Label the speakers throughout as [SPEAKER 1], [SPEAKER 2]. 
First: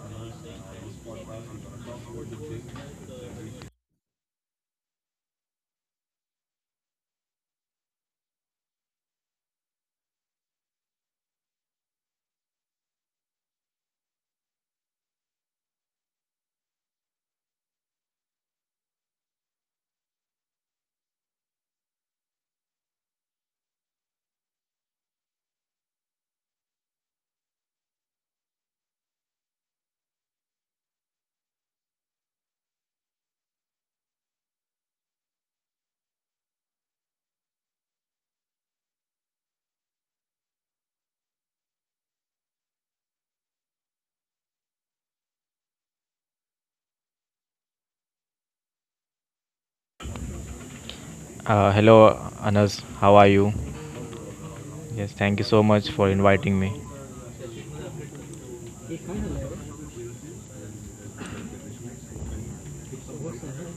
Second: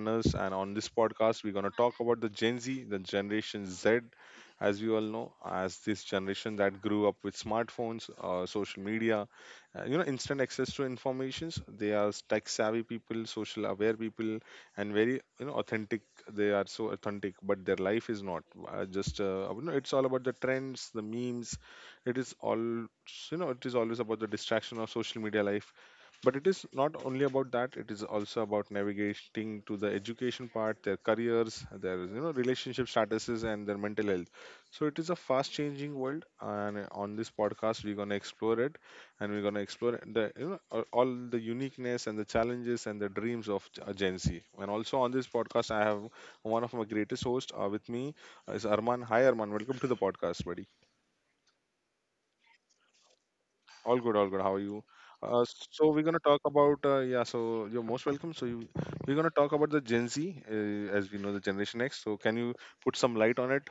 [SPEAKER 1] Anas. And on this podcast, we're going to talk about the Gen Z, the Generation Z, as we all know, as this generation that grew up with smartphones, social media, instant access to informations. They are tech savvy people, social aware people, and very, authentic. They are so authentic, but their life is not. Just, it's all about the trends, the memes. It is all, it is always about the distraction of social media life, but it is not only about that; it is also about navigating to the education part, their careers, their relationship statuses, and their mental health. So it is a fast-changing world, and on this podcast we're gonna explore it, and we're gonna explore the you know a- all the uniqueness and the challenges and the dreams of a Gen Z. And also on this podcast, I have one of my greatest hosts with me is Arman. Hi, Arman. Welcome to the podcast, buddy.
[SPEAKER 2] Hello, Anas. How are you?
[SPEAKER 1] All good, all good. How are you?
[SPEAKER 2] Yes, thank you
[SPEAKER 1] Uh,
[SPEAKER 2] so much
[SPEAKER 1] so we're
[SPEAKER 2] for
[SPEAKER 1] gonna talk
[SPEAKER 2] inviting me.
[SPEAKER 1] about yeah. So you're most welcome. We're gonna talk about the Gen Z, as we know, the Generation X. So can you put some light on it?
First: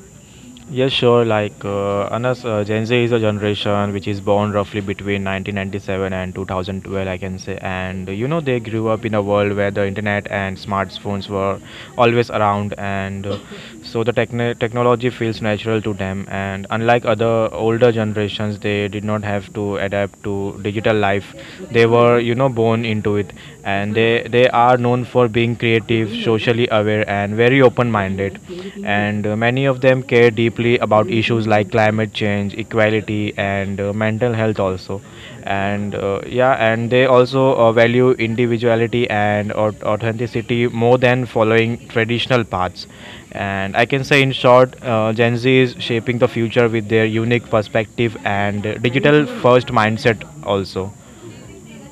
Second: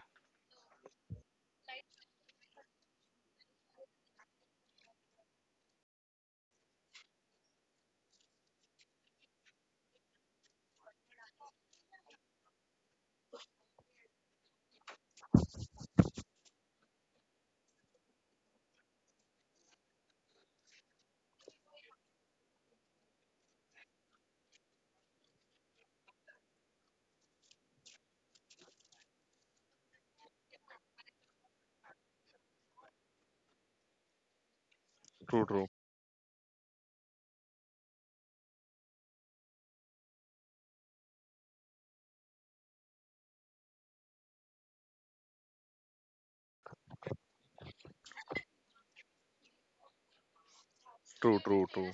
[SPEAKER 2] Yes, sure. Anas, Gen Z is a generation which is born roughly between 1997 and 2012, I can say. And you know, they grew up in a world where the internet and smartphones were always around, and technology feels natural to them. And unlike other older generations, they did not have to adapt to digital life. They were, you know, born into it, and they are known for being creative active, socially aware, and very open minded. And Many of them care deeply about issues like climate change, equality, and mental health, also.
[SPEAKER 1] True, true,
[SPEAKER 2] And they also value individuality and authenticity more than following traditional paths. And I can say, in short, Gen Z is shaping the future with their unique perspective and digital first mindset, also.
[SPEAKER 1] true, true, true.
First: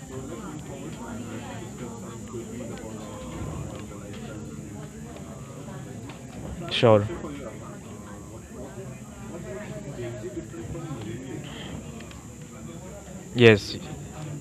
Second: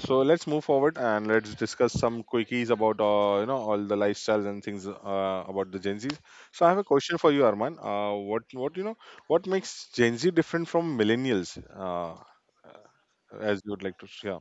[SPEAKER 1] So let's move forward and let's discuss some quickies about all the lifestyles and things about the Gen Z. So I have a
[SPEAKER 2] Sure.
[SPEAKER 1] question for you, Arman. What you know what makes Gen Z different from millennials? Uh, as you
[SPEAKER 2] Yes.
[SPEAKER 1] would like to share.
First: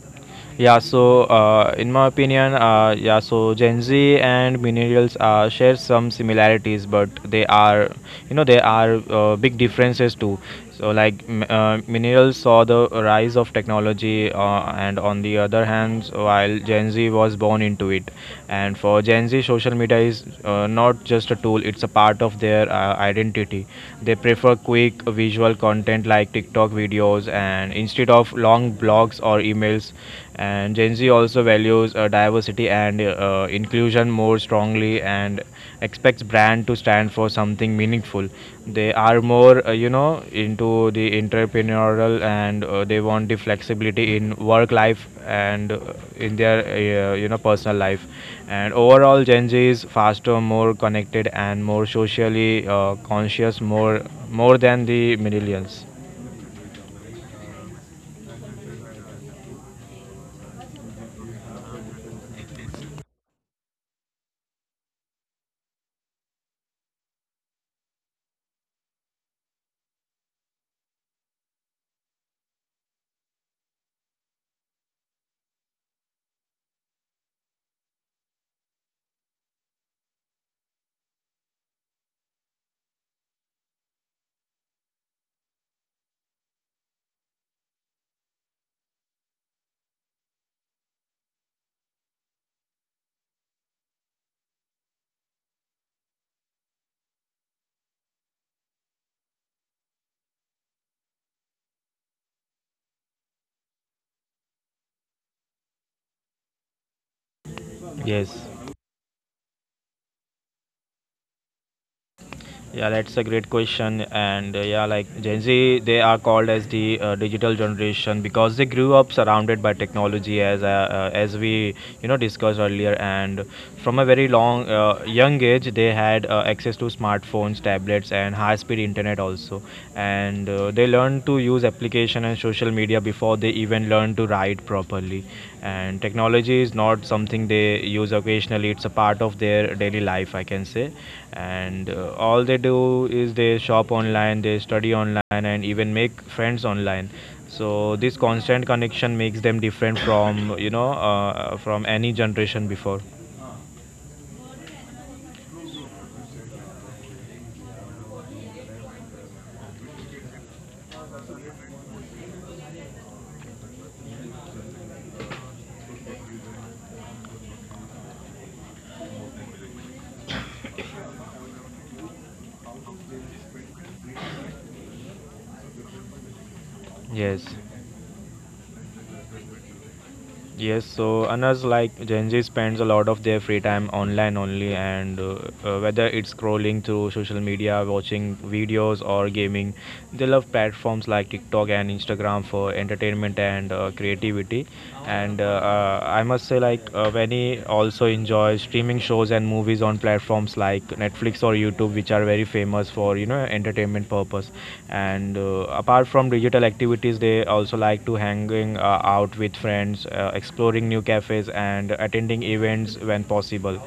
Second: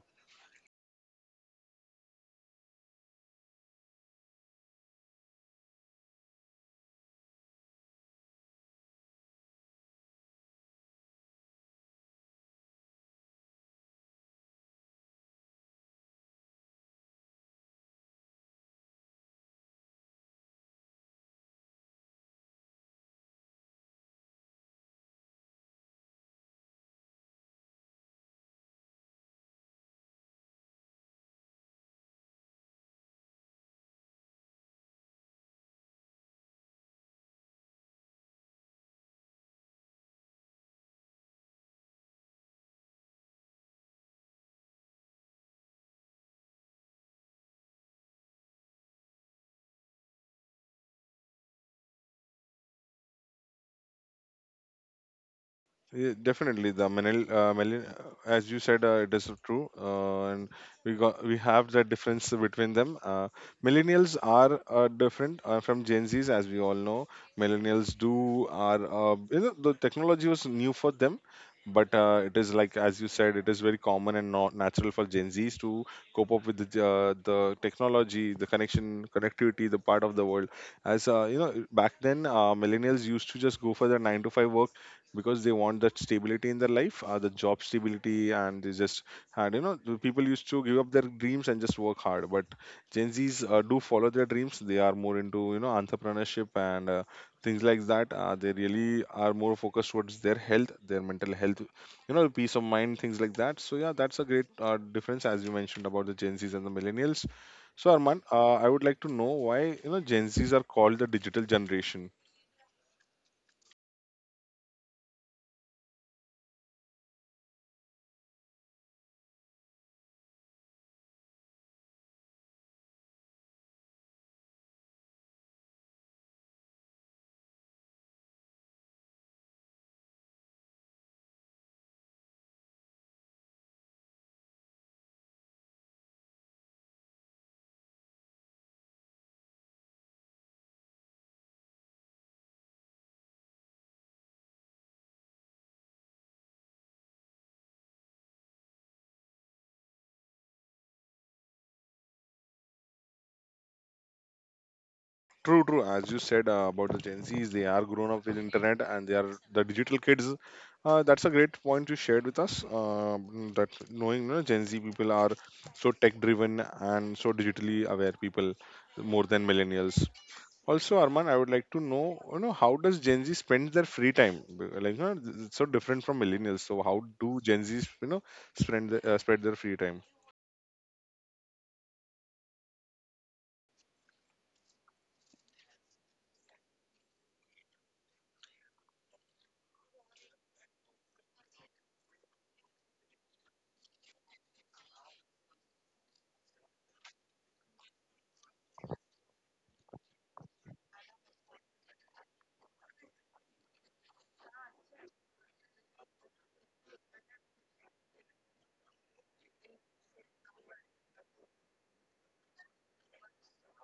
[SPEAKER 2] In my opinion, Gen Z and millennials share some similarities, but they are, you know, they are big differences too. So, millennials saw the rise of technology, and on the other hand, while Gen Z was born into it, and for Gen Z, social media is not just a tool; it's a part of their identity. They prefer quick visual content like TikTok videos, and instead of long blogs or emails. And Gen Z also values diversity and inclusion more strongly and expects brand to stand for something meaningful. They are more, into the entrepreneurial and they want the flexibility in work life and in their, personal life. And overall, Gen Z is faster, more connected, and more socially conscious, more than the millennials.
[SPEAKER 1] Yeah, definitely, the as you said, it is true, and we have that difference between them. Millennials are different from Gen Zs, as we all know. Millennials do are you know, the technology was new for them, but it is like, as you said, it is very common and not natural for Gen Zs to cope up with the technology, the connectivity, the part of the world. As, back then, millennials used to just go for their nine to five work, because they want that stability in their life, the job stability, and they just had, the people used to give up their dreams and just work hard. But Gen Zs do follow their dreams. They are more into, entrepreneurship and things like that. They really are more focused towards their health, their mental health, peace of mind, things like that. So yeah, that's a great difference, as you mentioned, about the Gen Zs and the millennials. So Arman,
[SPEAKER 2] Yes.
[SPEAKER 1] I would like to know why, Gen Zs are called the digital generation.
[SPEAKER 2] Yeah, that's a great question. Like Gen Z, they are called as the digital generation because they grew up surrounded by technology, as we you know discussed earlier. And from a very long young age, they had access to smartphones, tablets, and high-speed internet also. And They learned to use application and social media before they even learned to write properly, and technology is not something they use occasionally. It's a part of their daily life, I can say. And All they do is they shop online, they study online, and even make friends online. So this constant connection makes them different from from any generation before.
[SPEAKER 1] True, true. As you said, about the Gen Zs, they are grown up with internet and they are the digital kids. That's a great point you shared with us. Mm, that knowing you know, Gen Z people are so tech driven and so digitally aware people, more than millennials. Also, Arman, I would like to know, how does Gen Z spend their free time? Like, it's so different from millennials. So, how
[SPEAKER 2] Yes.
[SPEAKER 1] do Gen Zs, spread their free time?
[SPEAKER 2] Yes, so Anas, like Gen Z spends a lot of their free time online only, and whether it's scrolling through social media, watching videos, or gaming, they love platforms like TikTok and Instagram for entertainment and creativity. And I must say, Veni also enjoy streaming shows and movies on platforms like Netflix or YouTube, which are very famous for you know entertainment purpose. And Apart from digital activities, they also like to hanging out with friends, exploring new cafes, and attending events when possible.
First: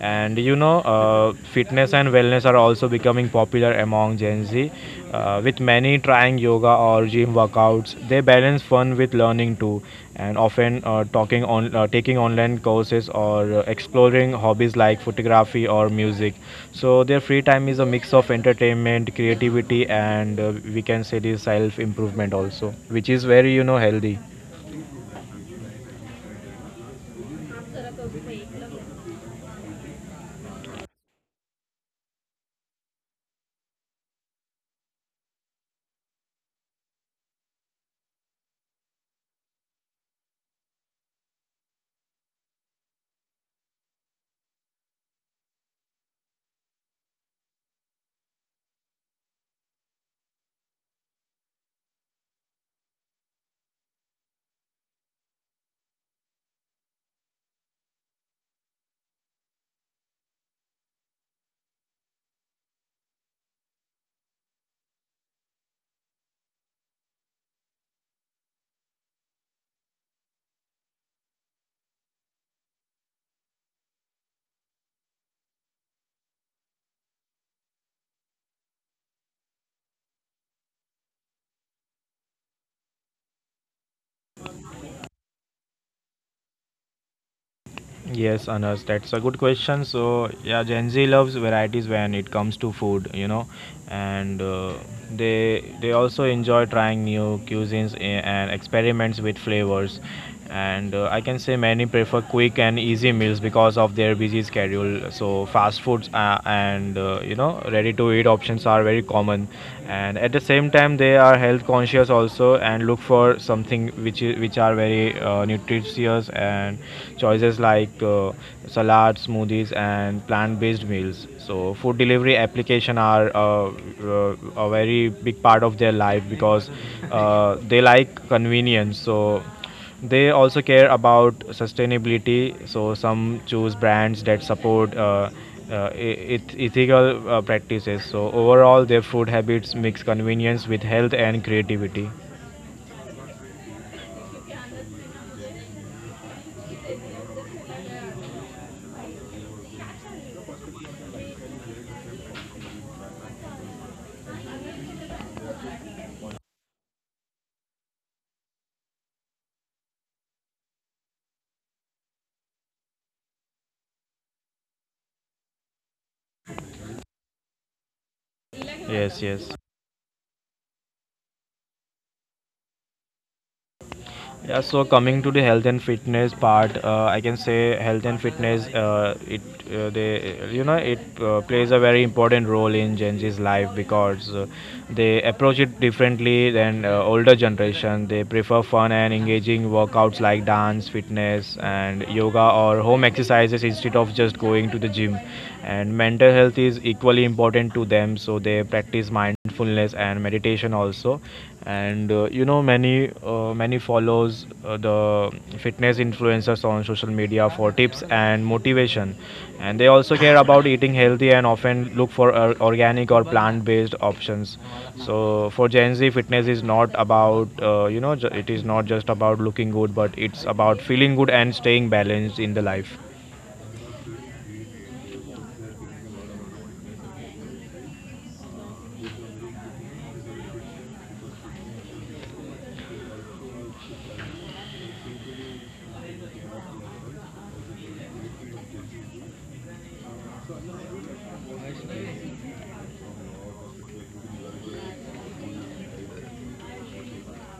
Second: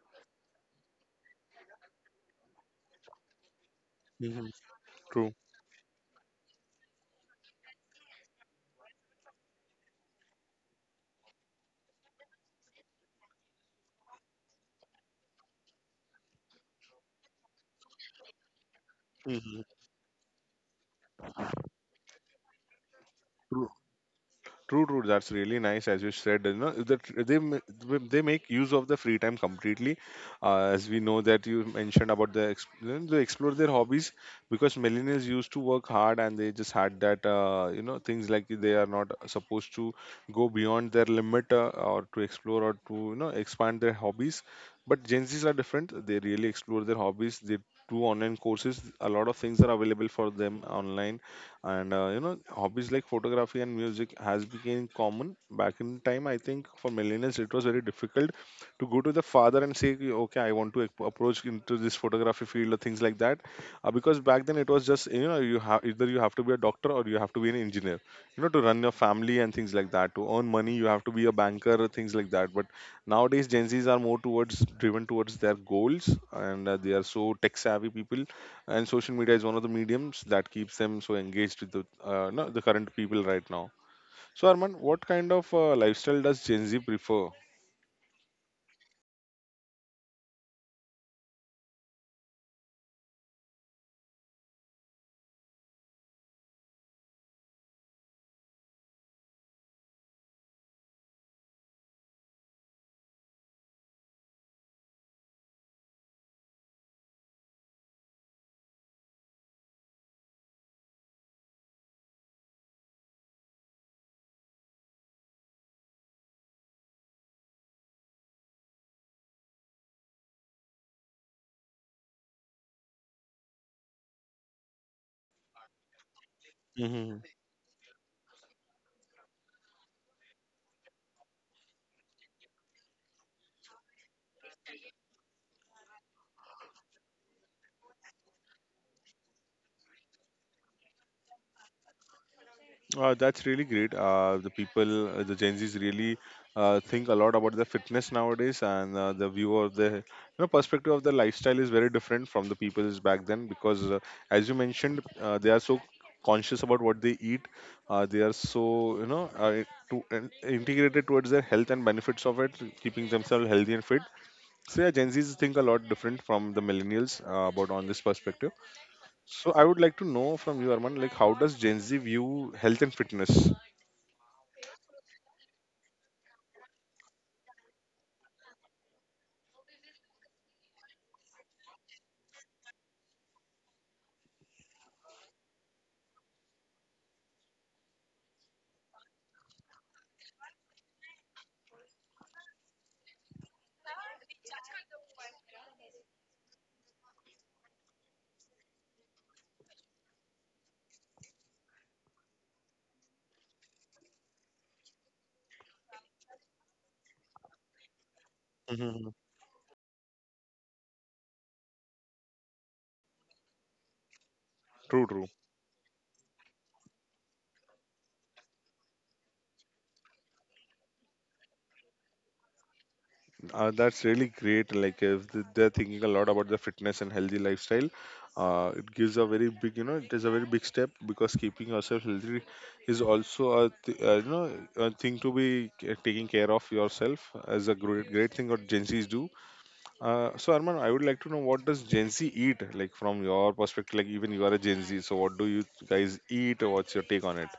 [SPEAKER 2] And you know, fitness and wellness are also becoming popular among Gen
[SPEAKER 1] Mhm.
[SPEAKER 2] Z,
[SPEAKER 1] True.
[SPEAKER 2] with many trying yoga or gym workouts. They balance fun with learning too, and often talking on taking online courses or exploring hobbies like photography or music. So their free time is a mix of entertainment,
[SPEAKER 1] Mhm.
[SPEAKER 2] creativity, and we can say the self improvement also, which is very you know healthy.
[SPEAKER 1] True, true. That's really nice, as you said. You know that they ma- they make use of the free time completely, as we know, that you mentioned about they explore their hobbies, because millennials used to work hard and they just had that, things like they are not supposed to go beyond their limit or to explore or to, expand their hobbies. But Gen Zs are different. They really explore their hobbies. They do online courses. A lot of things are available for them online, and hobbies like photography and music has become common back in time. I think for millennials it was very difficult to go to the father and say, "Okay, okay, I want to approach into this photography field or things like that." Because back then it was just, you have to be a doctor, or you have to be an engineer, to run your family and things like that, to earn money you have to be a banker or things like that. But nowadays Gen Z's are more towards driven towards their goals, and they are so tech savvy people, and social media is one of the mediums that keeps them so engaged with the no, the current people right now. So Arman, what kind of lifestyle does Gen Z prefer?
[SPEAKER 2] Yes, Anas, that's a good question. So, yeah, Gen Z loves varieties when it comes to food, you know, and they also enjoy trying new cuisines and experiments with flavors. And I can say many prefer quick and easy meals because of their busy schedule. So, fast foods and you know, ready-to-eat options are very common. And at the same time, they are health conscious also and look for something which are very nutritious and choices like salads, smoothies, and plant-based meals. So food delivery application are a very big part of their life because they like convenience. So they also care about sustainability. So some choose brands that support. E- eth- Ethical practices, so overall their food habits mix convenience with health and creativity.
[SPEAKER 1] That's really great. The Gen Zs really think a lot about the fitness nowadays, and the view of the, perspective of the lifestyle is very different from the people's back then, because, as you mentioned, they are so conscious about what they eat. They are so, integrated towards their health and benefits of it, keeping themselves healthy and fit. So yeah, Gen Zs think a lot different from the millennials, about on this perspective.
[SPEAKER 2] Yes,
[SPEAKER 1] So
[SPEAKER 2] yes.
[SPEAKER 1] I would like to know from you, Arman, like, how does Gen Z view health and fitness?
[SPEAKER 2] Yeah, so coming to the health and fitness part, I can say health and fitness, it they you know it plays a very important role in Gen Z's life because they approach it differently than older generation. They prefer fun and engaging workouts like dance, fitness, and yoga or home exercises instead of just going to the gym. And mental health is equally important to them, so they practice mindfulness and meditation also, and many follows the fitness influencers on social media for tips and
[SPEAKER 1] Mm-hmm.
[SPEAKER 2] motivation, and they also care about eating healthy and often look for organic or plant based options.
[SPEAKER 1] True, true.
[SPEAKER 2] So for Gen Z, fitness is not about it is not just about looking good, but it's about feeling good and staying balanced in the life.
[SPEAKER 1] That's really great. Like, if they're thinking a lot about the fitness and healthy lifestyle, it is a very big step, because keeping yourself healthy is also a, th- you know, a thing to be taking care of yourself, as a great, great thing what Gen Zs do. So Arman, I would like to know, what does Gen Z eat? Like, from your perspective, like, even you are a Gen Z, so what do you guys eat? What's your take on it?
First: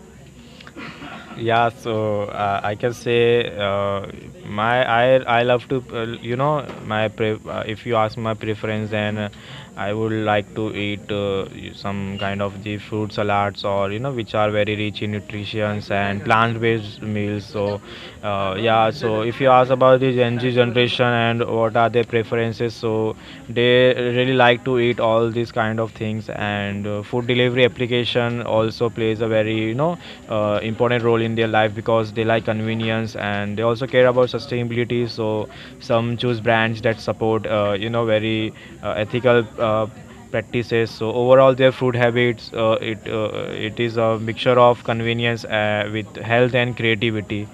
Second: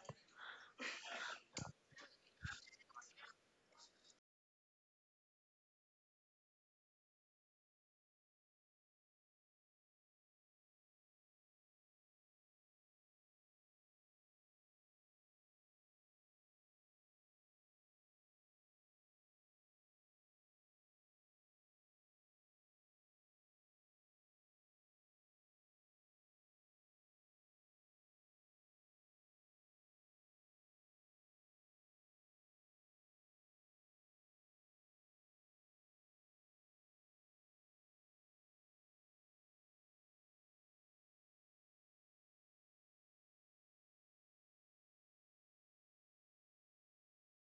[SPEAKER 2] I can say, my I love to, if you ask my preference, then I would like to eat some kind of the fruit salads or you know which are very rich in nutrients and plant based meals. So yeah, so if you ask about the Gen Z generation and what are their preferences, so they really like to eat all these kind of things, and food delivery application also plays a very you know important role in their life because they like convenience, and they also care about sustainability. So some choose brands that support you know very ethical uh, practices. So overall their food habits, it is a mixture of convenience with health and creativity.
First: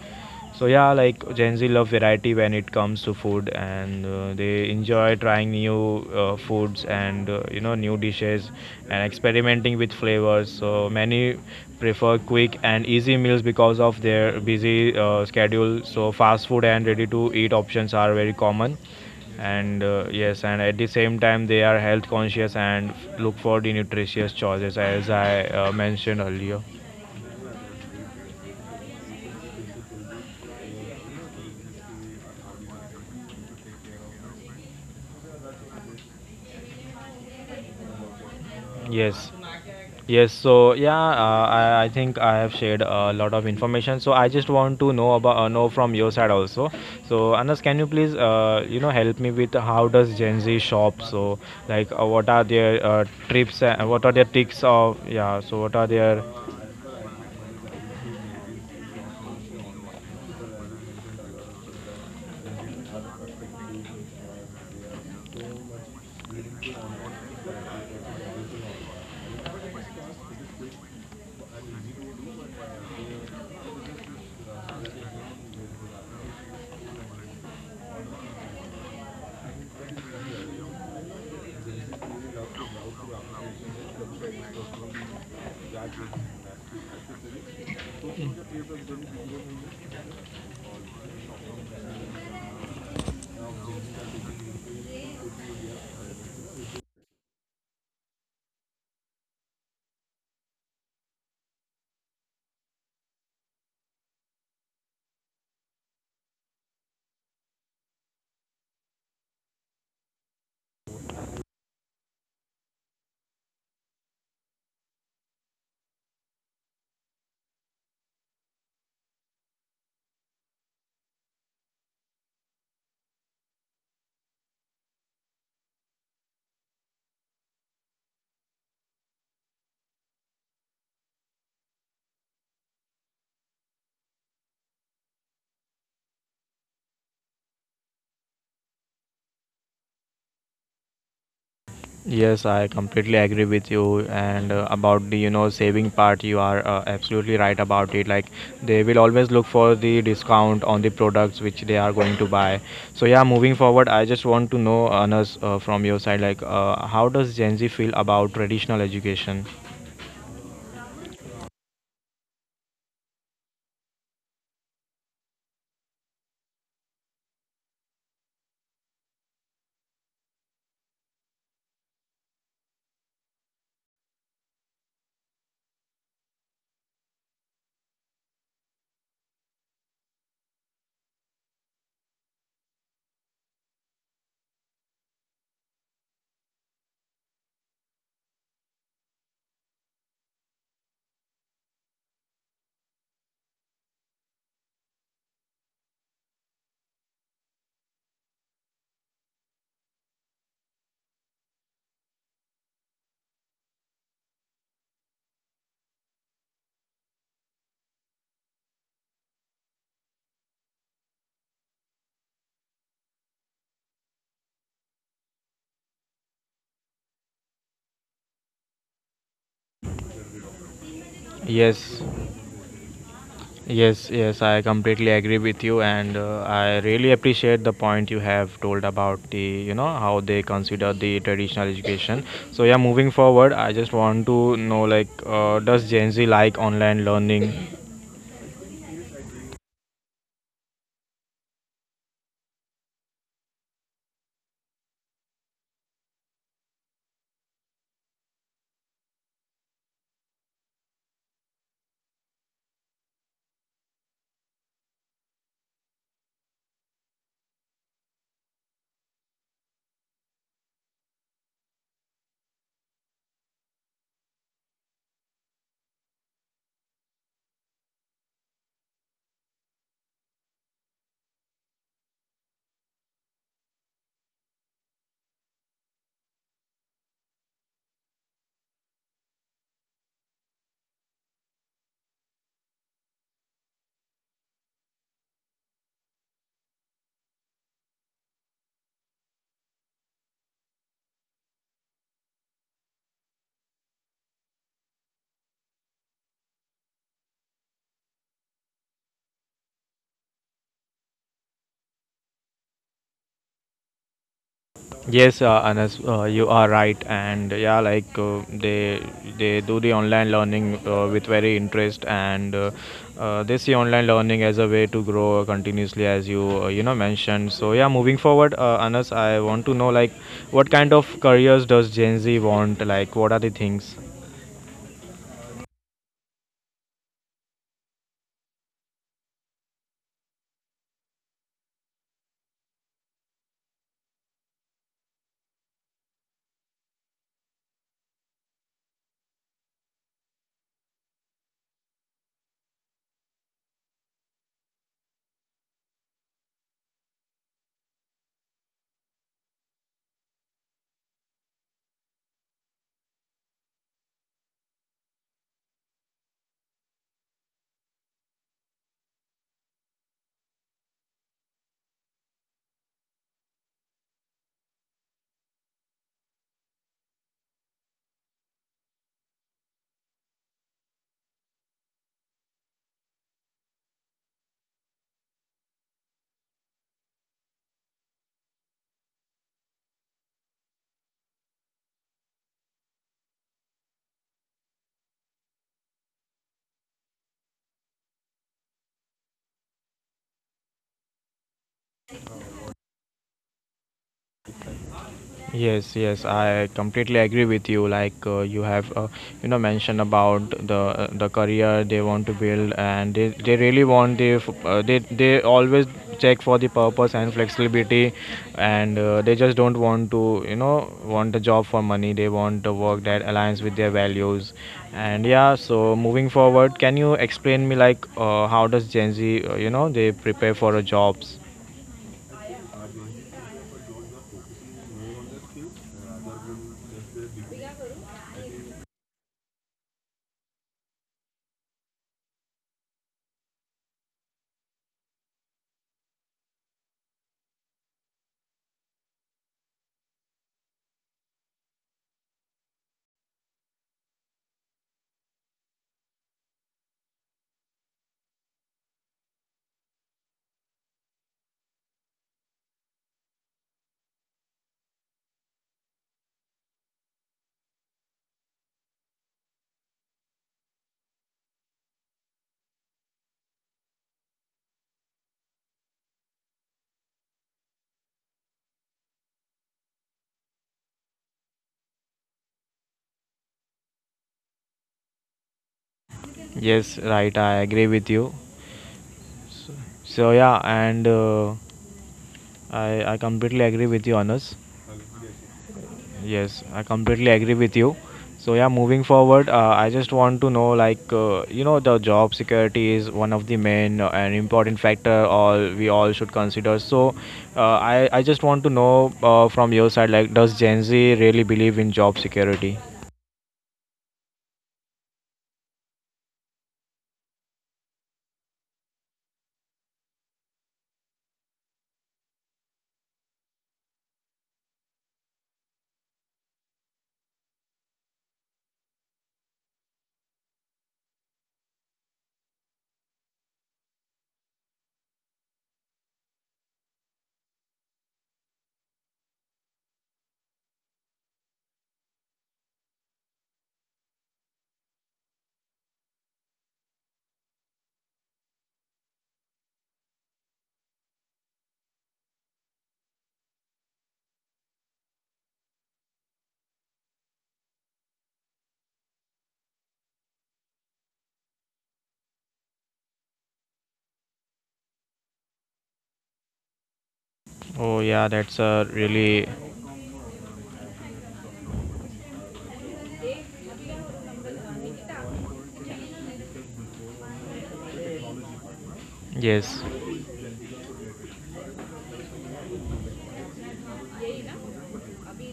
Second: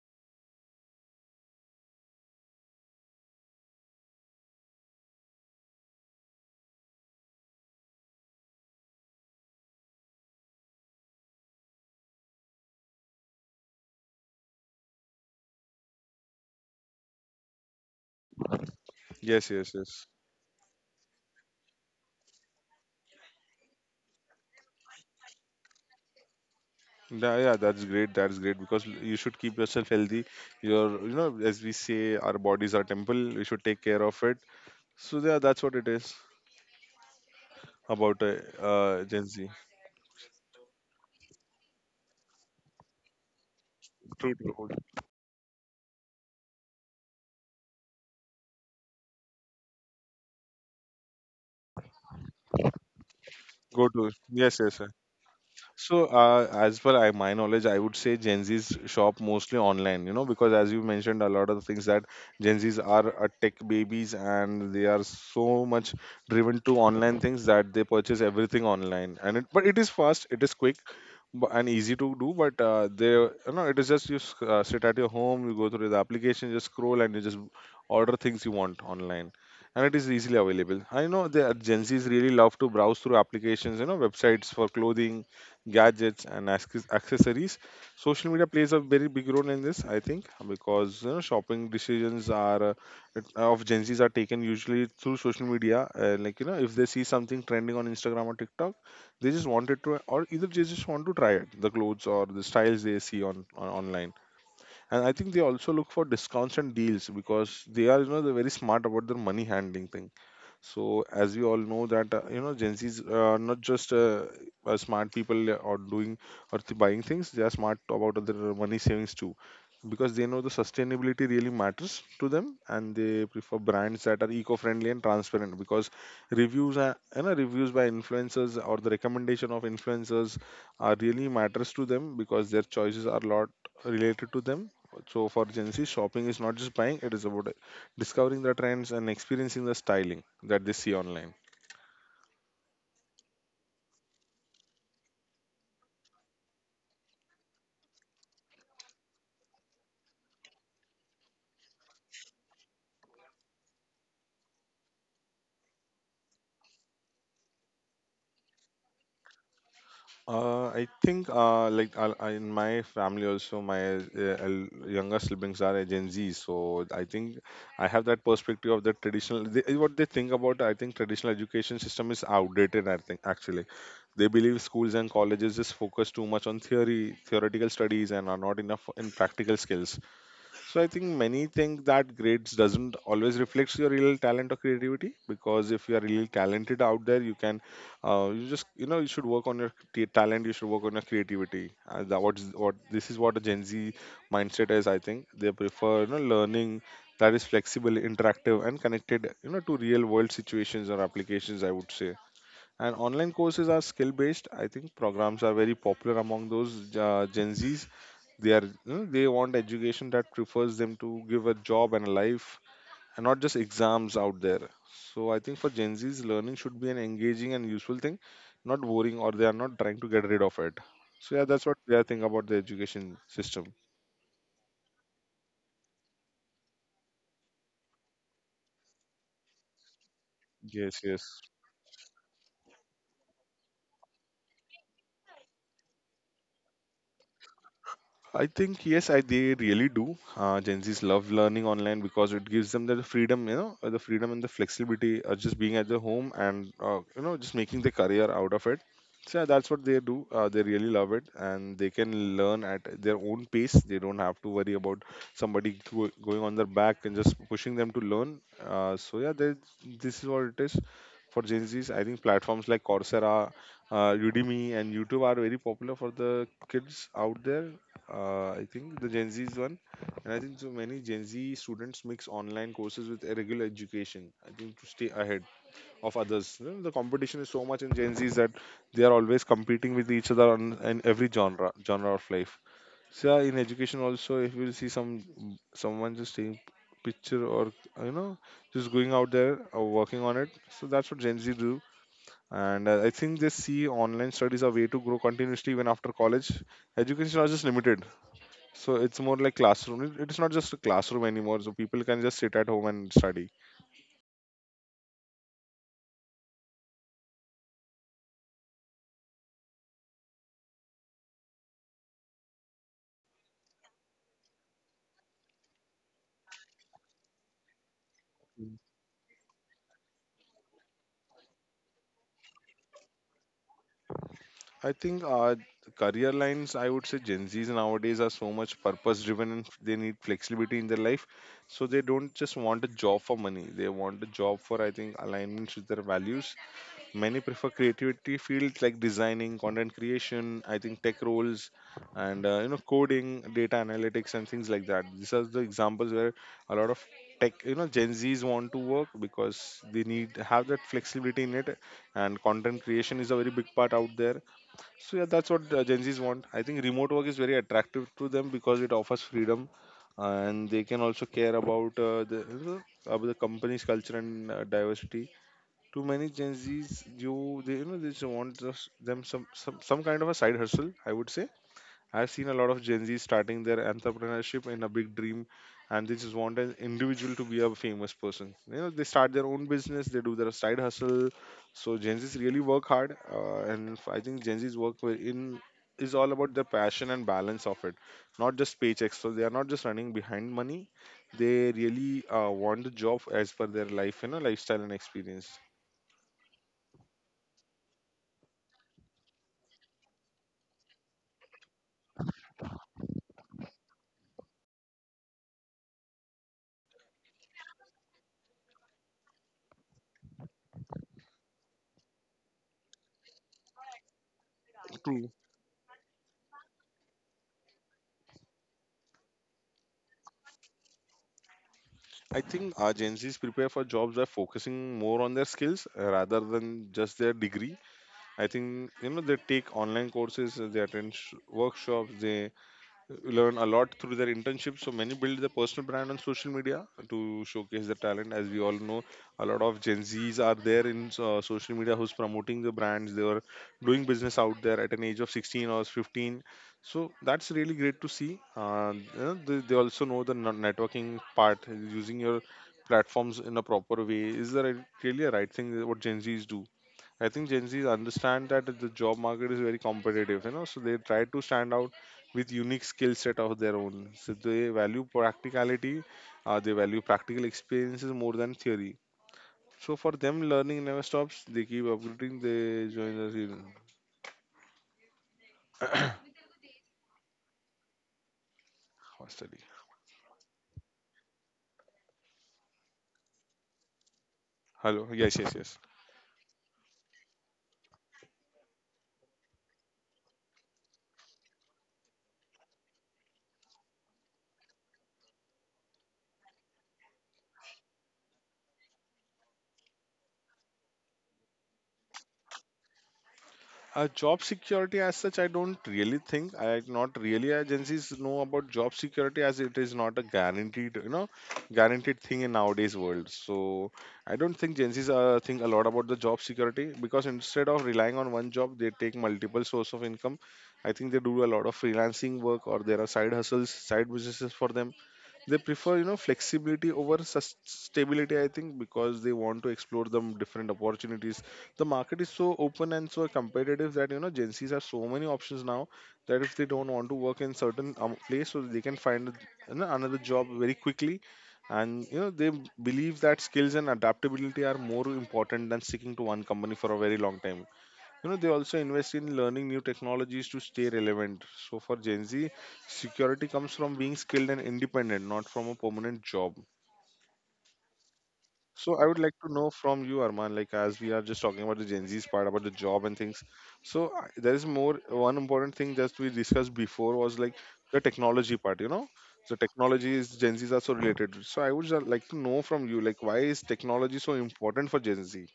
[SPEAKER 2] So yeah, like Gen Z love variety when it comes to food, and they enjoy trying new foods and you know new dishes and experimenting with flavors. So many prefer quick and easy meals because of their busy schedule. So fast food and ready-to-eat options are very common,
[SPEAKER 1] Yes, yes,
[SPEAKER 2] and
[SPEAKER 1] yes.
[SPEAKER 2] yes, and at the same time they are health conscious and look for the nutritious choices as I mentioned earlier.
[SPEAKER 1] Yeah, yeah, that's great. That's great because you should keep yourself healthy. As we say, our bodies are temple. We should take care of it. So yeah, that's what it is about, Gen
[SPEAKER 2] Yes.
[SPEAKER 1] Z.
[SPEAKER 2] Yes, so yeah, I think I have shared a lot of information. So I
[SPEAKER 1] True,
[SPEAKER 2] just
[SPEAKER 1] true.
[SPEAKER 2] want to know about know from your side also. So Anas, can you please you know help me with how does Gen Z shop? So like what are their trips?
[SPEAKER 1] Go
[SPEAKER 2] And what
[SPEAKER 1] to
[SPEAKER 2] are their
[SPEAKER 1] Yes,
[SPEAKER 2] tricks
[SPEAKER 1] yes, sir.
[SPEAKER 2] of yeah? So what are
[SPEAKER 1] So,
[SPEAKER 2] their
[SPEAKER 1] as per my knowledge, I would say Gen Z's shop mostly online. Because as you mentioned, a lot of things that Gen Z's are tech babies, and they are so much driven to online things that they purchase everything online. But it is fast. It is quick and easy to do, but they you know it is just, you sit at your home, you go through the application, just scroll, and you just order things you want online, and it is easily available. I know the Gen Z's really love to browse through applications, websites for clothing, gadgets, and accessories. Social media plays a very big role in this, I think, because, shopping decisions are, of Gen Z's are taken usually through social media, like, if they see something trending on Instagram or TikTok, they just wanted to, or either they just want to try it, the clothes or the styles they see on, online. And I think they also look for discounts and deals, because they're very smart about their money handling thing. So as we all know that, Gen Zs are not just smart people or doing or th- buying things; they are smart about their money savings too, because they know the sustainability really matters to them, and they prefer brands that are eco-friendly and transparent. Because reviews are you know reviews by influencers or the recommendation of influencers are really matters to them, because their choices are lot related to them. So for Gen Z, shopping is not just buying; it is about discovering the trends and experiencing the styling that they see online.
[SPEAKER 2] Yes, I completely agree with you. And about the you know saving part, you are absolutely right about it. Like they will always look for the discount on the products which they are going to buy. So yeah, moving forward, I just want to know, Anas, from your side, like how does Gen Z feel about traditional education?
[SPEAKER 1] I think, like, in my family also, my younger siblings are a Gen Z, so I think I have that perspective of the traditional. What they think about, I think traditional education system is outdated. I think actually, they believe schools and colleges just focus too much on theoretical studies, and are not enough in practical skills. So I think many think that grades doesn't always reflects your real talent or creativity, because if you are really talented out there, you can, you should work on your talent, you should work on your creativity. That what this is what a Gen Z mindset is. I think they prefer learning that is flexible, interactive, and connected to real world situations or applications, I would say. And online courses are skill based. I think programs are very popular among those Gen Zs. They they want education that prefers them to give a job and a life and not just exams out there. So I think for Gen Z's learning should be an engaging and useful thing, not boring or they are not trying to get rid of it. So yeah, that's what they
[SPEAKER 2] Yes.
[SPEAKER 1] are thinking about the education system.
[SPEAKER 2] Yes, yes, I completely agree with you, and I really appreciate the point you have told about the, you know, how they consider
[SPEAKER 1] Yes,
[SPEAKER 2] the
[SPEAKER 1] yes.
[SPEAKER 2] traditional education. So yeah, moving forward, I just want to know like, does Gen Z like online learning?
[SPEAKER 1] I think yes, I they really do. Gen Z's love learning online because it gives them the freedom, the freedom and the flexibility of just being at the home and just making the career out of it. So yeah, that's what they do. They really love it, and they can learn at their own pace. They don't have to worry about somebody going on their back and just pushing them to learn. Uh, so yeah, they, this is what it is for Gen Z's. I think platforms like Coursera, Udemy, and YouTube are very popular for the kids out there. I think the Gen Z's one, and I think so many Gen Z students mix online courses with irregular education. I think to stay ahead of others. You know, the competition is so much in Gen Z's that they are always competing with each other in every genre of life. So yeah, in education also, if you will see someone just taking picture or you know just going out there or working on it, so that's what Gen Z do. And I think they see online studies a way to grow continuously even after college. Education is not just limited, so it's more like classroom. It's not just a classroom anymore. So people can just sit at home and study.
[SPEAKER 2] Yes, Anas, you are right, and yeah, like they do the online learning with very interest, and they see online learning as a way to grow continuously, as you you know mentioned. So yeah, moving forward,
[SPEAKER 1] Mm.
[SPEAKER 2] Anas, I want to know like what kind of careers does Gen Z want? Like, what are the things?
[SPEAKER 1] I think, career lines, I would say Gen Zs nowadays are so much purpose driven and they need flexibility in their life. So they don't just want a job for money. They want a job for, I think, alignment with their values. Many prefer creativity fields like designing, content creation, I think tech roles, and coding, data analytics, and things like that. These are the examples where a lot of tech, you know, Gen Zs want to work because they need have that flexibility in it, and content creation is a very big part out there. So yeah, that's what Gen Zs want. I think remote work is very attractive to them because it offers freedom, and they can also care about about the company's culture and diversity. To many Gen Zs, you they you know they just want just them some kind of a side hustle, I would say. I've seen a lot of Gen Zs starting their entrepreneurship in a big dream, and they just want an individual to be a famous person. You know, they start their own business, they do their side hustle. So Gen Zs really work hard, and I think Gen Zs work wi- in is all about the passion and balance of it, not just paychecks. So they are not just running behind money. They really want the job as per their life, you know, lifestyle and experience.
[SPEAKER 2] Yes, yes, I completely agree with you. You know, mentioned about the career they want to build, and they really want they always check for the purpose and flexibility, and they just don't want to you know want a job for money. They want a work that aligns with their values,
[SPEAKER 1] True.
[SPEAKER 2] and yeah. So moving forward, can you explain me like how does Gen Z you know they prepare for a jobs?
[SPEAKER 1] I think our Gen Zs prepare for jobs by focusing more on their skills rather than just their degree. I think you know they take online courses, they attend workshops, they learn a lot through their internship. So many build their personal brand on social media to showcase their talent. As we all know, a lot of Gen Zs are there in social media who's promoting the brands. They are doing business out there at an age of 16 or 15. So that's really great to see. You know, they also know the networking part. Using your platforms in a proper way is the really a right thing that what Gen Zs do. I think Gen Zs understand that the job market is very competitive, you know, so they try to stand out with unique skill set of their own. So they value practicality, they value practical experiences more than theory. So for them, learning never stops. They keep upgrading. They join the student
[SPEAKER 2] Yes, right, I agree with you.
[SPEAKER 1] study.
[SPEAKER 2] So yeah, and I completely agree with you, Anas.
[SPEAKER 1] Hello. Yes. Yes. Yes.
[SPEAKER 2] Yes, I completely agree with you. So yeah, moving forward, I just want to know like you know the job security is one of the main and important factor all we all should consider. So I just want to know from your side like does Gen Z really believe in job security?
[SPEAKER 1] Job security as such, I don't really think. I not really agencies know about job security as it is not a guaranteed, you know, guaranteed thing in nowadays world. So I don't think agencies think a lot about the job security because instead of relying on one job, they take multiple source of income. I think they do a lot of freelancing work or there are side hustles, side businesses for them. They prefer flexibility over stability, I think, because they want to explore the different opportunities. The market is so open and so competitive that you know Gen Z's have so many options now that if they don't want to work in certain place, so they can find, you know, another job very quickly. And you know they believe that skills and adaptability are more important than sticking to one company for a very long time. You know they also invest in learning new technologies to stay relevant. So for Gen Z, security comes from being skilled and independent, not from a permanent job.
[SPEAKER 2] Oh yeah, that's a
[SPEAKER 1] So I would like
[SPEAKER 2] really
[SPEAKER 1] to know from you Arman, like as we are just talking about the Gen Z's part about the job and things, so there is more one important thing that we discussed before was like the technology part, you know. So
[SPEAKER 2] yes.
[SPEAKER 1] technology is Gen Z's are so related, so I would just like to know from you like why is technology so important for Gen Z.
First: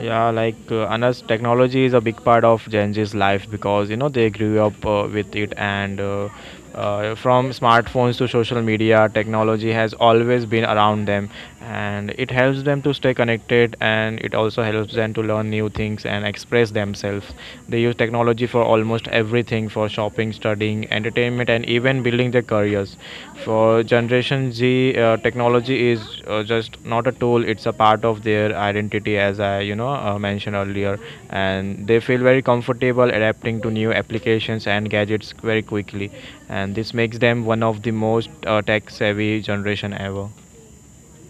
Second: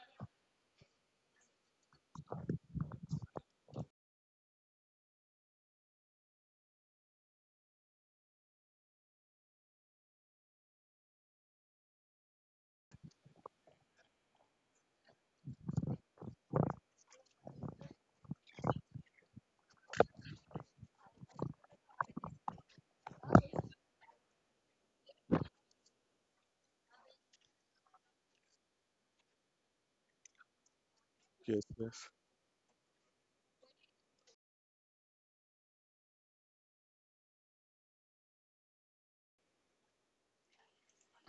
[SPEAKER 2] Yeah, like Anas, technology is a big part of Gen Z's life because you know they grew up with it, and from smartphones to social media, technology has always been around them, and it helps them to stay connected, and it also helps them to learn new things and express themselves. They use technology for almost everything, for shopping, studying, entertainment, and even building their careers. For Generation Z, technology is just not a tool; it's a part of their identity, as I you know mentioned earlier,
[SPEAKER 1] Yes,
[SPEAKER 2] and they
[SPEAKER 1] yes.
[SPEAKER 2] feel very comfortable adapting to new applications and gadgets very quickly, and this makes them one of the most tech-savvy generation ever.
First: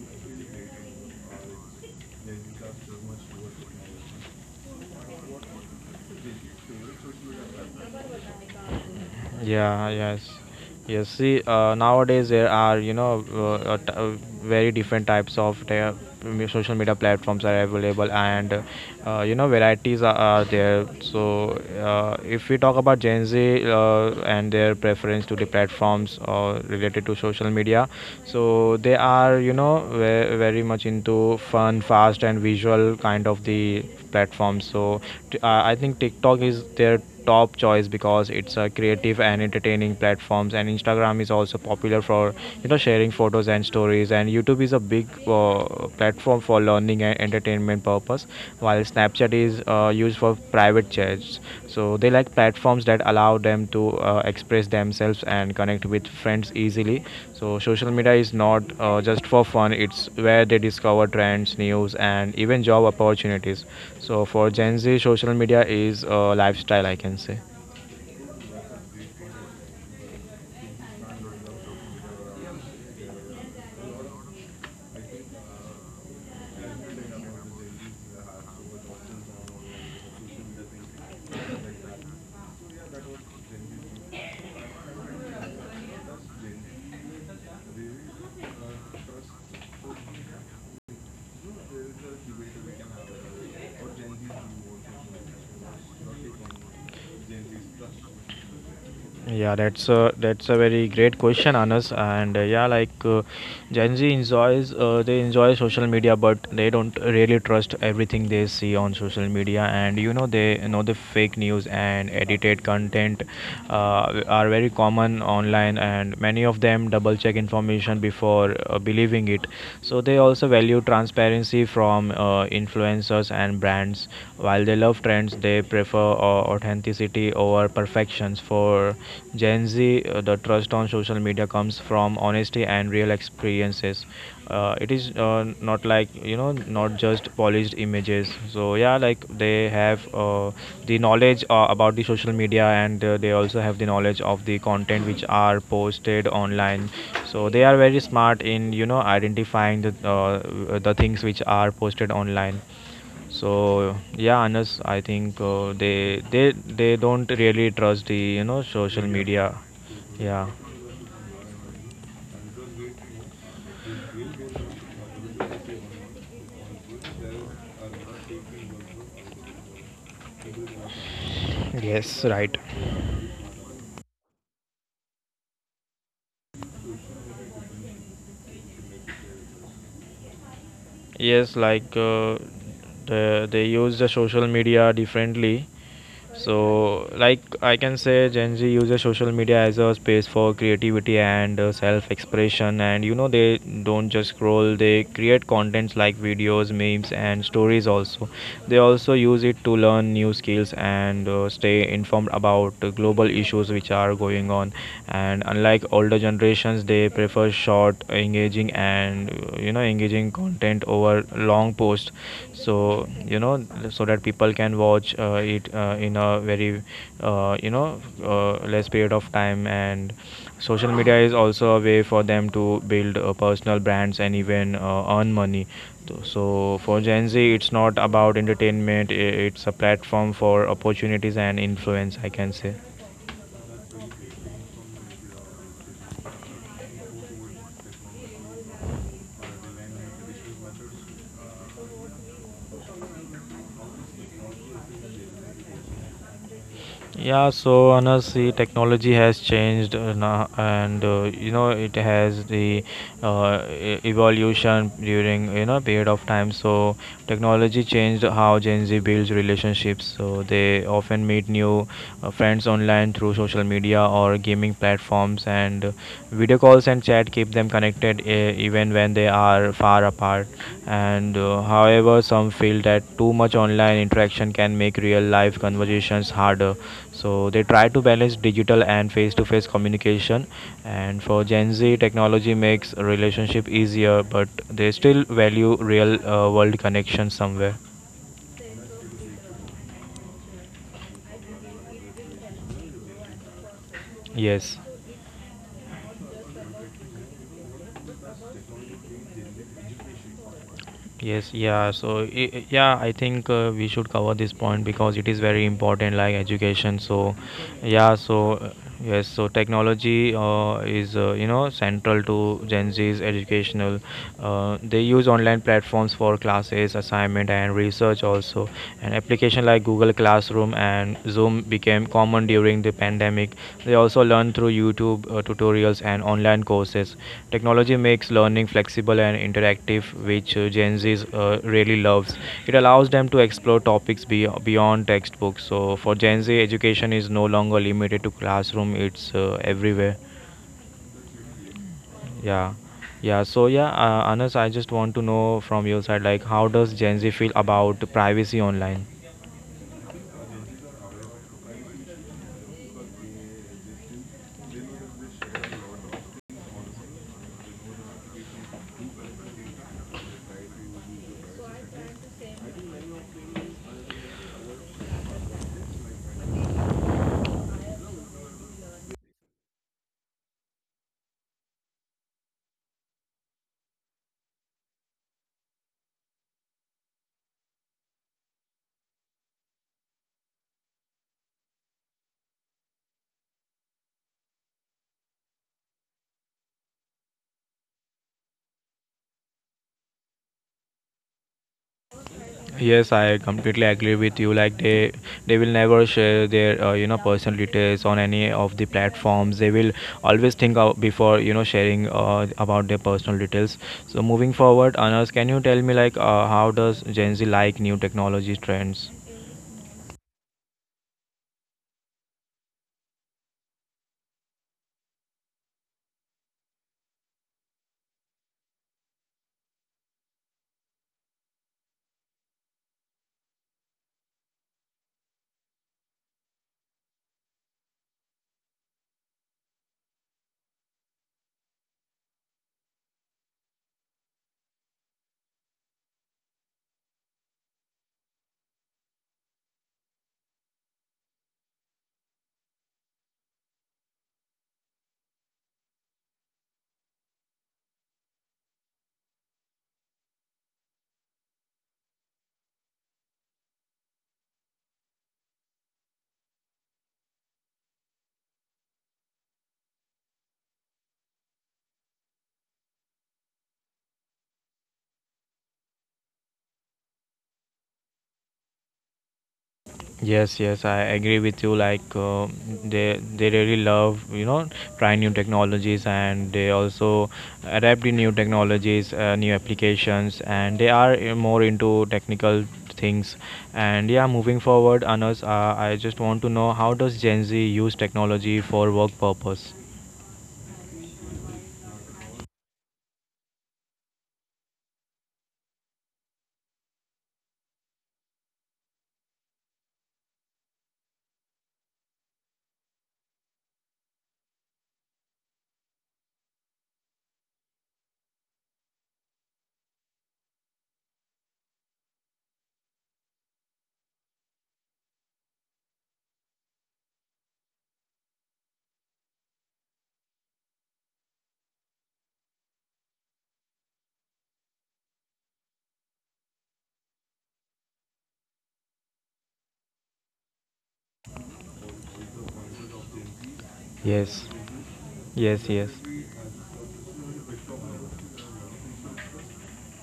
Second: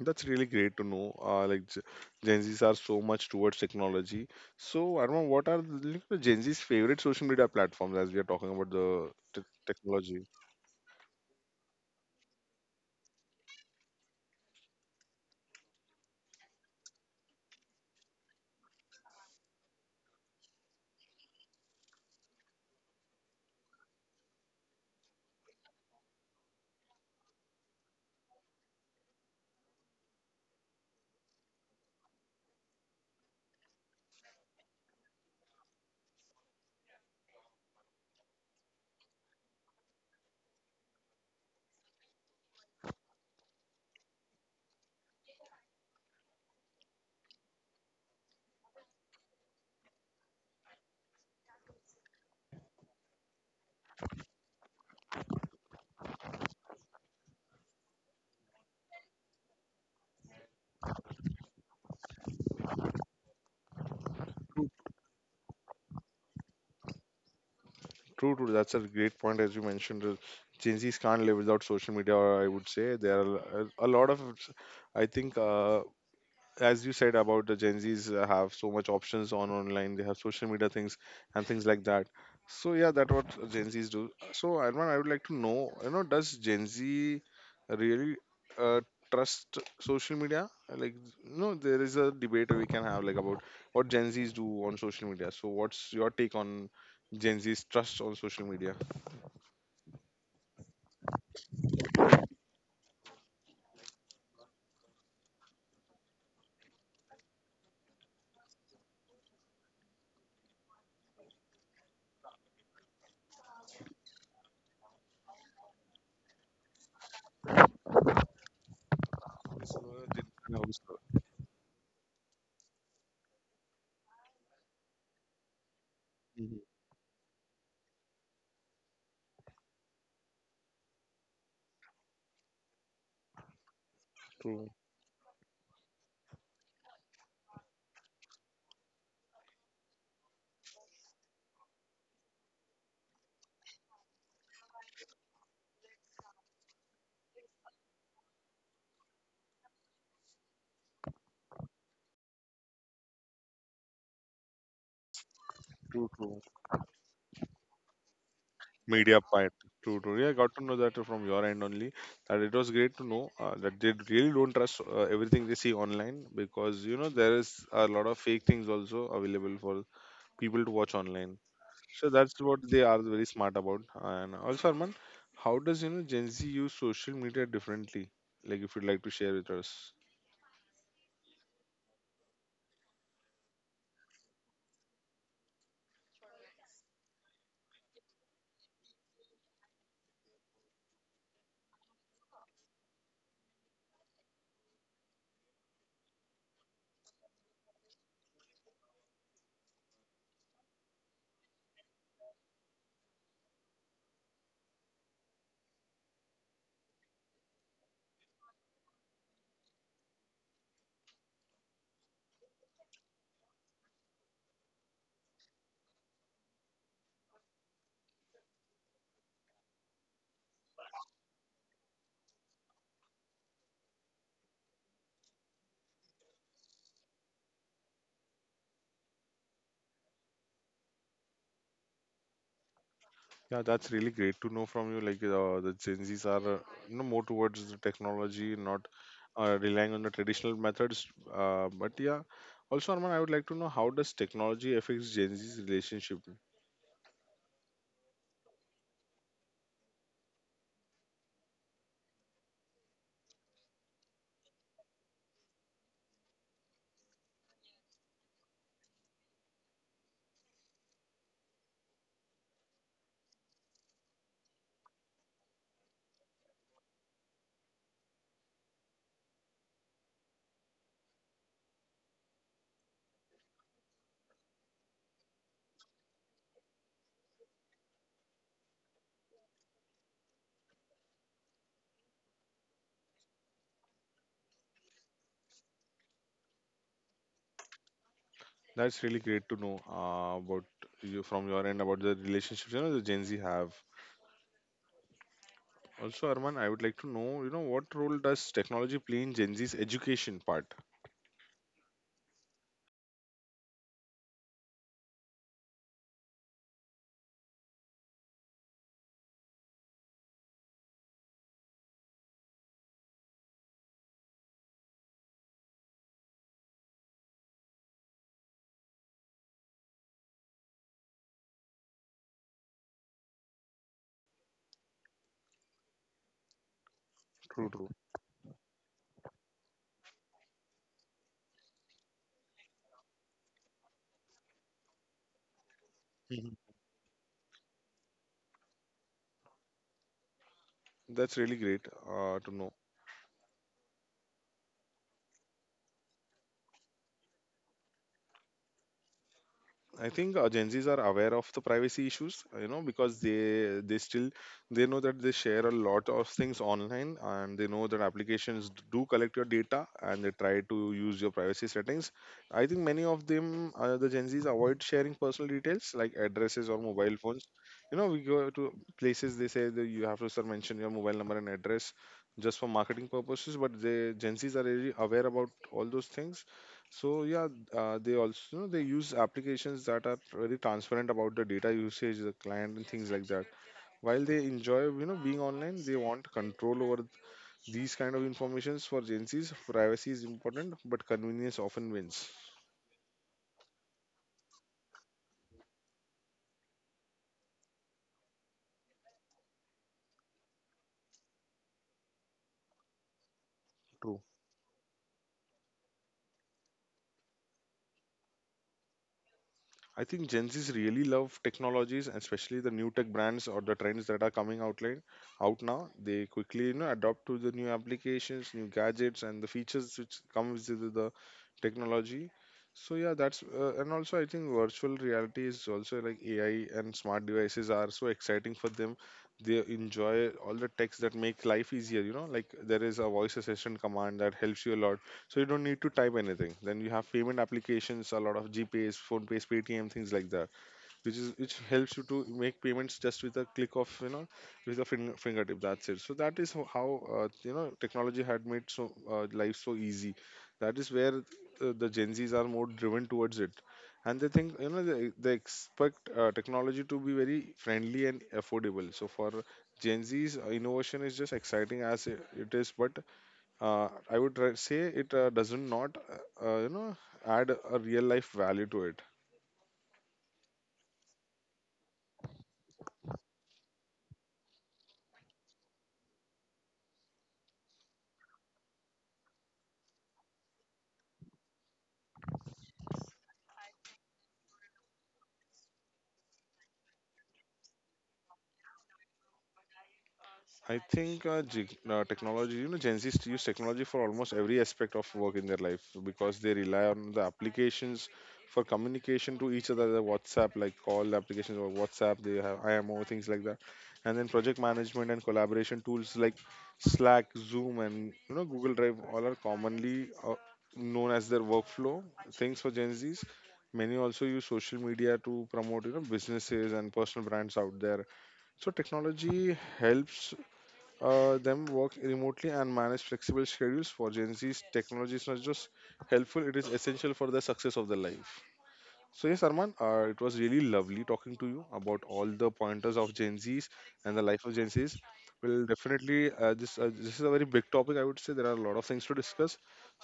[SPEAKER 1] That's really great to know. Like Gen Zs are so much towards technology. So I don't know what are the like, the Gen Z's favorite social media platforms as we are talking about the
[SPEAKER 2] Yeah,
[SPEAKER 1] technology.
[SPEAKER 2] yes. Yes, see, nowadays there are, you know, very different types of the social media platforms are available and, you know, varieties are there. So, if we talk about Gen Z and their preference to the platforms related to social media, so they are, you know, very much into fun, fast, and visual kind of the platforms. So, I think TikTok is their top choice because it's a creative and entertaining platforms, and Instagram is also popular for you know sharing photos and stories, and YouTube is a big platform for learning and entertainment purpose, while Snapchat is used for private chats. So they like platforms that allow them to express themselves and connect with friends easily. So social media is not just for fun. It's where they discover trends, news, and even job opportunities. So for Gen Z, social media is a lifestyle, I can say.
[SPEAKER 1] True, true. That's a great point as you mentioned. Gen Zs can't live without social media. Or I would say there are a lot of, I think, as you said about the Gen Zs have so much options on online, they have social media things and things like that. So yeah, that what Gen Zs do. So Arman, I would like to know, you know, does Gen Z really uh, trust social media? Like, you know, there is a debate we can have like about what Gen Zs do on social media. So what's your take on Gen Z's trust on social media?
[SPEAKER 2] Yeah, that's a very great question, Anas. And yeah, like Gen Z enjoys they enjoy social media, but they don't really trust everything they see on social media. And you know they know the fake news and edited content are very common online, and many of them double check information before believing it. So they also
[SPEAKER 1] No,
[SPEAKER 2] value
[SPEAKER 1] so-
[SPEAKER 2] transparency from influencers and brands. While they love trends, they prefer
[SPEAKER 1] Mhm.
[SPEAKER 2] authenticity over perfections. For Gen Z, the trust on social media comes from honesty and real experiences.
[SPEAKER 1] True,
[SPEAKER 2] It is not like you know, not just polished images. So yeah, like they have the knowledge about the social media, and they also have the knowledge of the content which are posted online. So they are very smart in you know identifying the the things which are posted online. So yeah, Anas, I think uh,
[SPEAKER 1] true,
[SPEAKER 2] they
[SPEAKER 1] true.
[SPEAKER 2] they they don't really trust the you know social
[SPEAKER 1] Media
[SPEAKER 2] media.
[SPEAKER 1] part. True, true.
[SPEAKER 2] Mhm.
[SPEAKER 1] Yeah, I
[SPEAKER 2] Yeah.
[SPEAKER 1] got to know that from your end only. And it was great to know that they really don't trust everything they see online because you know there is a lot of fake things also available for people to watch online. So
[SPEAKER 2] Yes,
[SPEAKER 1] that's
[SPEAKER 2] right.
[SPEAKER 1] what they are very smart about. And also, Arman, how does you know Gen Z use social media differently? Like, if you'd like to share with us.
[SPEAKER 2] Yes, like they use the social media differently. So, like I can say, Gen Z uses social media as a space for creativity and self-expression. And you know, they don't just scroll; they create contents like videos, memes, and stories. Also, they also use it to learn new skills and stay informed about global issues which are going on. And unlike older generations, they prefer short, engaging, and you know engaging content over long post, so you know so that people can watch it in a very you know less period of time. And social media is also a way for them to build personal brands and even earn money. So for Gen Z, it's not about entertainment; it's a platform for opportunities and influence, I can say.
[SPEAKER 1] Yeah, that's really great to know from you. Like the Gen Zs are, you know, more towards the technology, not relying on the traditional methods. But yeah, also Arman, I would like to know how does technology affects Gen Z's relationship?
[SPEAKER 2] Yeah, so honestly, technology has changed, and you know it has the evolution during you know period of time. So technology changed how Gen Z builds relationships. So they often meet new friends online through social media or gaming platforms, and video calls and chat keep them connected even when they are far apart. And however, some feel that too much online interaction can make real life conversations harder, so they try to balance digital and face to face communication. And for Gen Z, technology makes a relationship easier, but they still value real world connection somewhere.
[SPEAKER 1] That's really great to know about you from your end about the relationships you know the Gen Z have.
[SPEAKER 2] Yes.
[SPEAKER 1] Also, Arman, I would like to know you know what role does technology play in Gen Z's education part?
[SPEAKER 2] Yes, yeah. So, yeah, I think we should cover this point because it is very important, like education. So, yeah, so yes, so technology is you know central to Gen Z's educational. They use online platforms for classes assignment and research also, and application like Google Classroom and Zoom became common during the pandemic. They also learn through YouTube tutorials and online courses.
[SPEAKER 1] True, true.
[SPEAKER 2] Technology makes learning flexible and interactive, which Gen Z really loves. It allows them to explore topics beyond textbooks. So for Gen
[SPEAKER 1] Mhm.
[SPEAKER 2] Z, education is no longer limited to classroom; it's everywhere.
[SPEAKER 1] That's really great to know.
[SPEAKER 2] Yeah, yeah. So yeah, Anas, I just want to know from your side, like, how does Gen Z feel about privacy online?
[SPEAKER 1] I think Gen Zs are aware of the privacy issues, you know, because they still they know that they share a lot of things online, and they know that applications do collect your data, and they try to use your privacy settings. I think many of them, the Gen Zs, avoid sharing personal details like addresses or mobile phones. You know, we go to places they say that you have to sir mention your mobile number and address just for marketing purposes, but the Gen Zs are really aware about all those things. So yeah, they also they use applications that are very transparent about the data usage, the client, and things like that. While they enjoy you know being online, they want control over these kind of informations. For Gen Zs, privacy is important, but convenience often wins.
[SPEAKER 2] Yes, I completely agree with you. Like they will never share their you know personal details on any of the platforms. They will always think out before you know sharing about their personal details. So moving forward, Anas, can you tell me like how does Gen Z like new technology trends?
[SPEAKER 1] I think Gen Z's really love technologies, and especially the new tech brands or the trends that are coming out like, out now. They quickly you know adopt to the new applications, new gadgets, and the features which comes with the technology. So yeah, that's and also I think virtual reality is also like AI and smart devices are so exciting for them. They enjoy all the techs that make life easier. You know, like there is a voice assistant command that helps you a lot, so you don't need to type anything. Then you have payment applications, a lot of GPays, PhonePays, Paytm, things like that, which is which helps you to make payments just with a click of, you know, with a finger, fingertip, that's it. So that is how you know technology had made so life so easy. That is where the Gen Z's are more driven towards it, and they think you know they expect technology to be very friendly and affordable. So for Gen Z's, innovation is just exciting as it it is, but I would say it doesn't not, you know, add a real life value to it.
[SPEAKER 2] Yes, yes, I agree with you. Like they really love you know trying new technologies, and they also adapt to new technologies, new applications, and they are more into technical things. And yeah, moving forward, Anas, I just want to know how does Gen Z use technology for work purpose?
[SPEAKER 1] I think technology, you know, Gen Z's use technology for almost every aspect of work in their life because they rely on the applications for communication to each other, the WhatsApp, like call applications or WhatsApp, they have IMO, things like that. And then project management and collaboration tools like Slack, Zoom, and, you know, Google Drive all are commonly known as their workflow things for Gen Z's. Many also use social media to promote, you know, businesses and personal brands out there. So technology helps them work remotely and manage flexible schedules. For Gen Z's, technology is not just helpful, it is essential for the success of their life. So yes, Arman, it was really lovely talking to you about all the pointers of Gen Zs and the life
[SPEAKER 2] Yes,
[SPEAKER 1] of Gen Zs. We'll
[SPEAKER 2] yes, yes,
[SPEAKER 1] definitely this is a very big topic. I would say there are a lot of things to discuss.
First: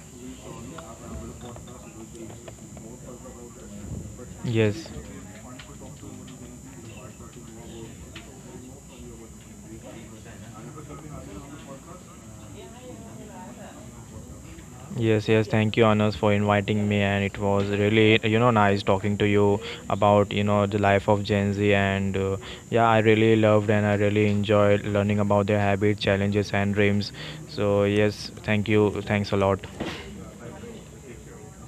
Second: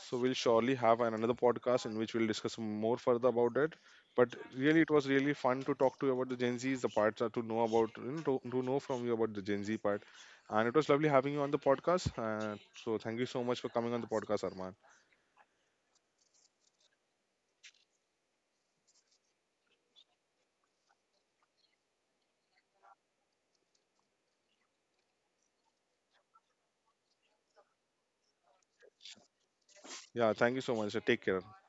[SPEAKER 1] So we'll surely have another podcast in which we'll discuss more further about it. But really,
[SPEAKER 2] yes.
[SPEAKER 1] it was really fun to talk to you about the Gen Zs, the parts are to know about you know, to know from you about the Gen Z part. And it was lovely having you on the podcast. So thank you so much for coming on the podcast, Arman.
[SPEAKER 2] Yes, yes, thank you, Anas, for inviting me, and it was really, you know, nice talking to you about, you know, the life of Gen Z, and yeah, I really loved and I really enjoyed learning about their habits, challenges, and dreams. So yes, thank you, thanks a lot.
[SPEAKER 1] Yeah, thank you so much. Take care.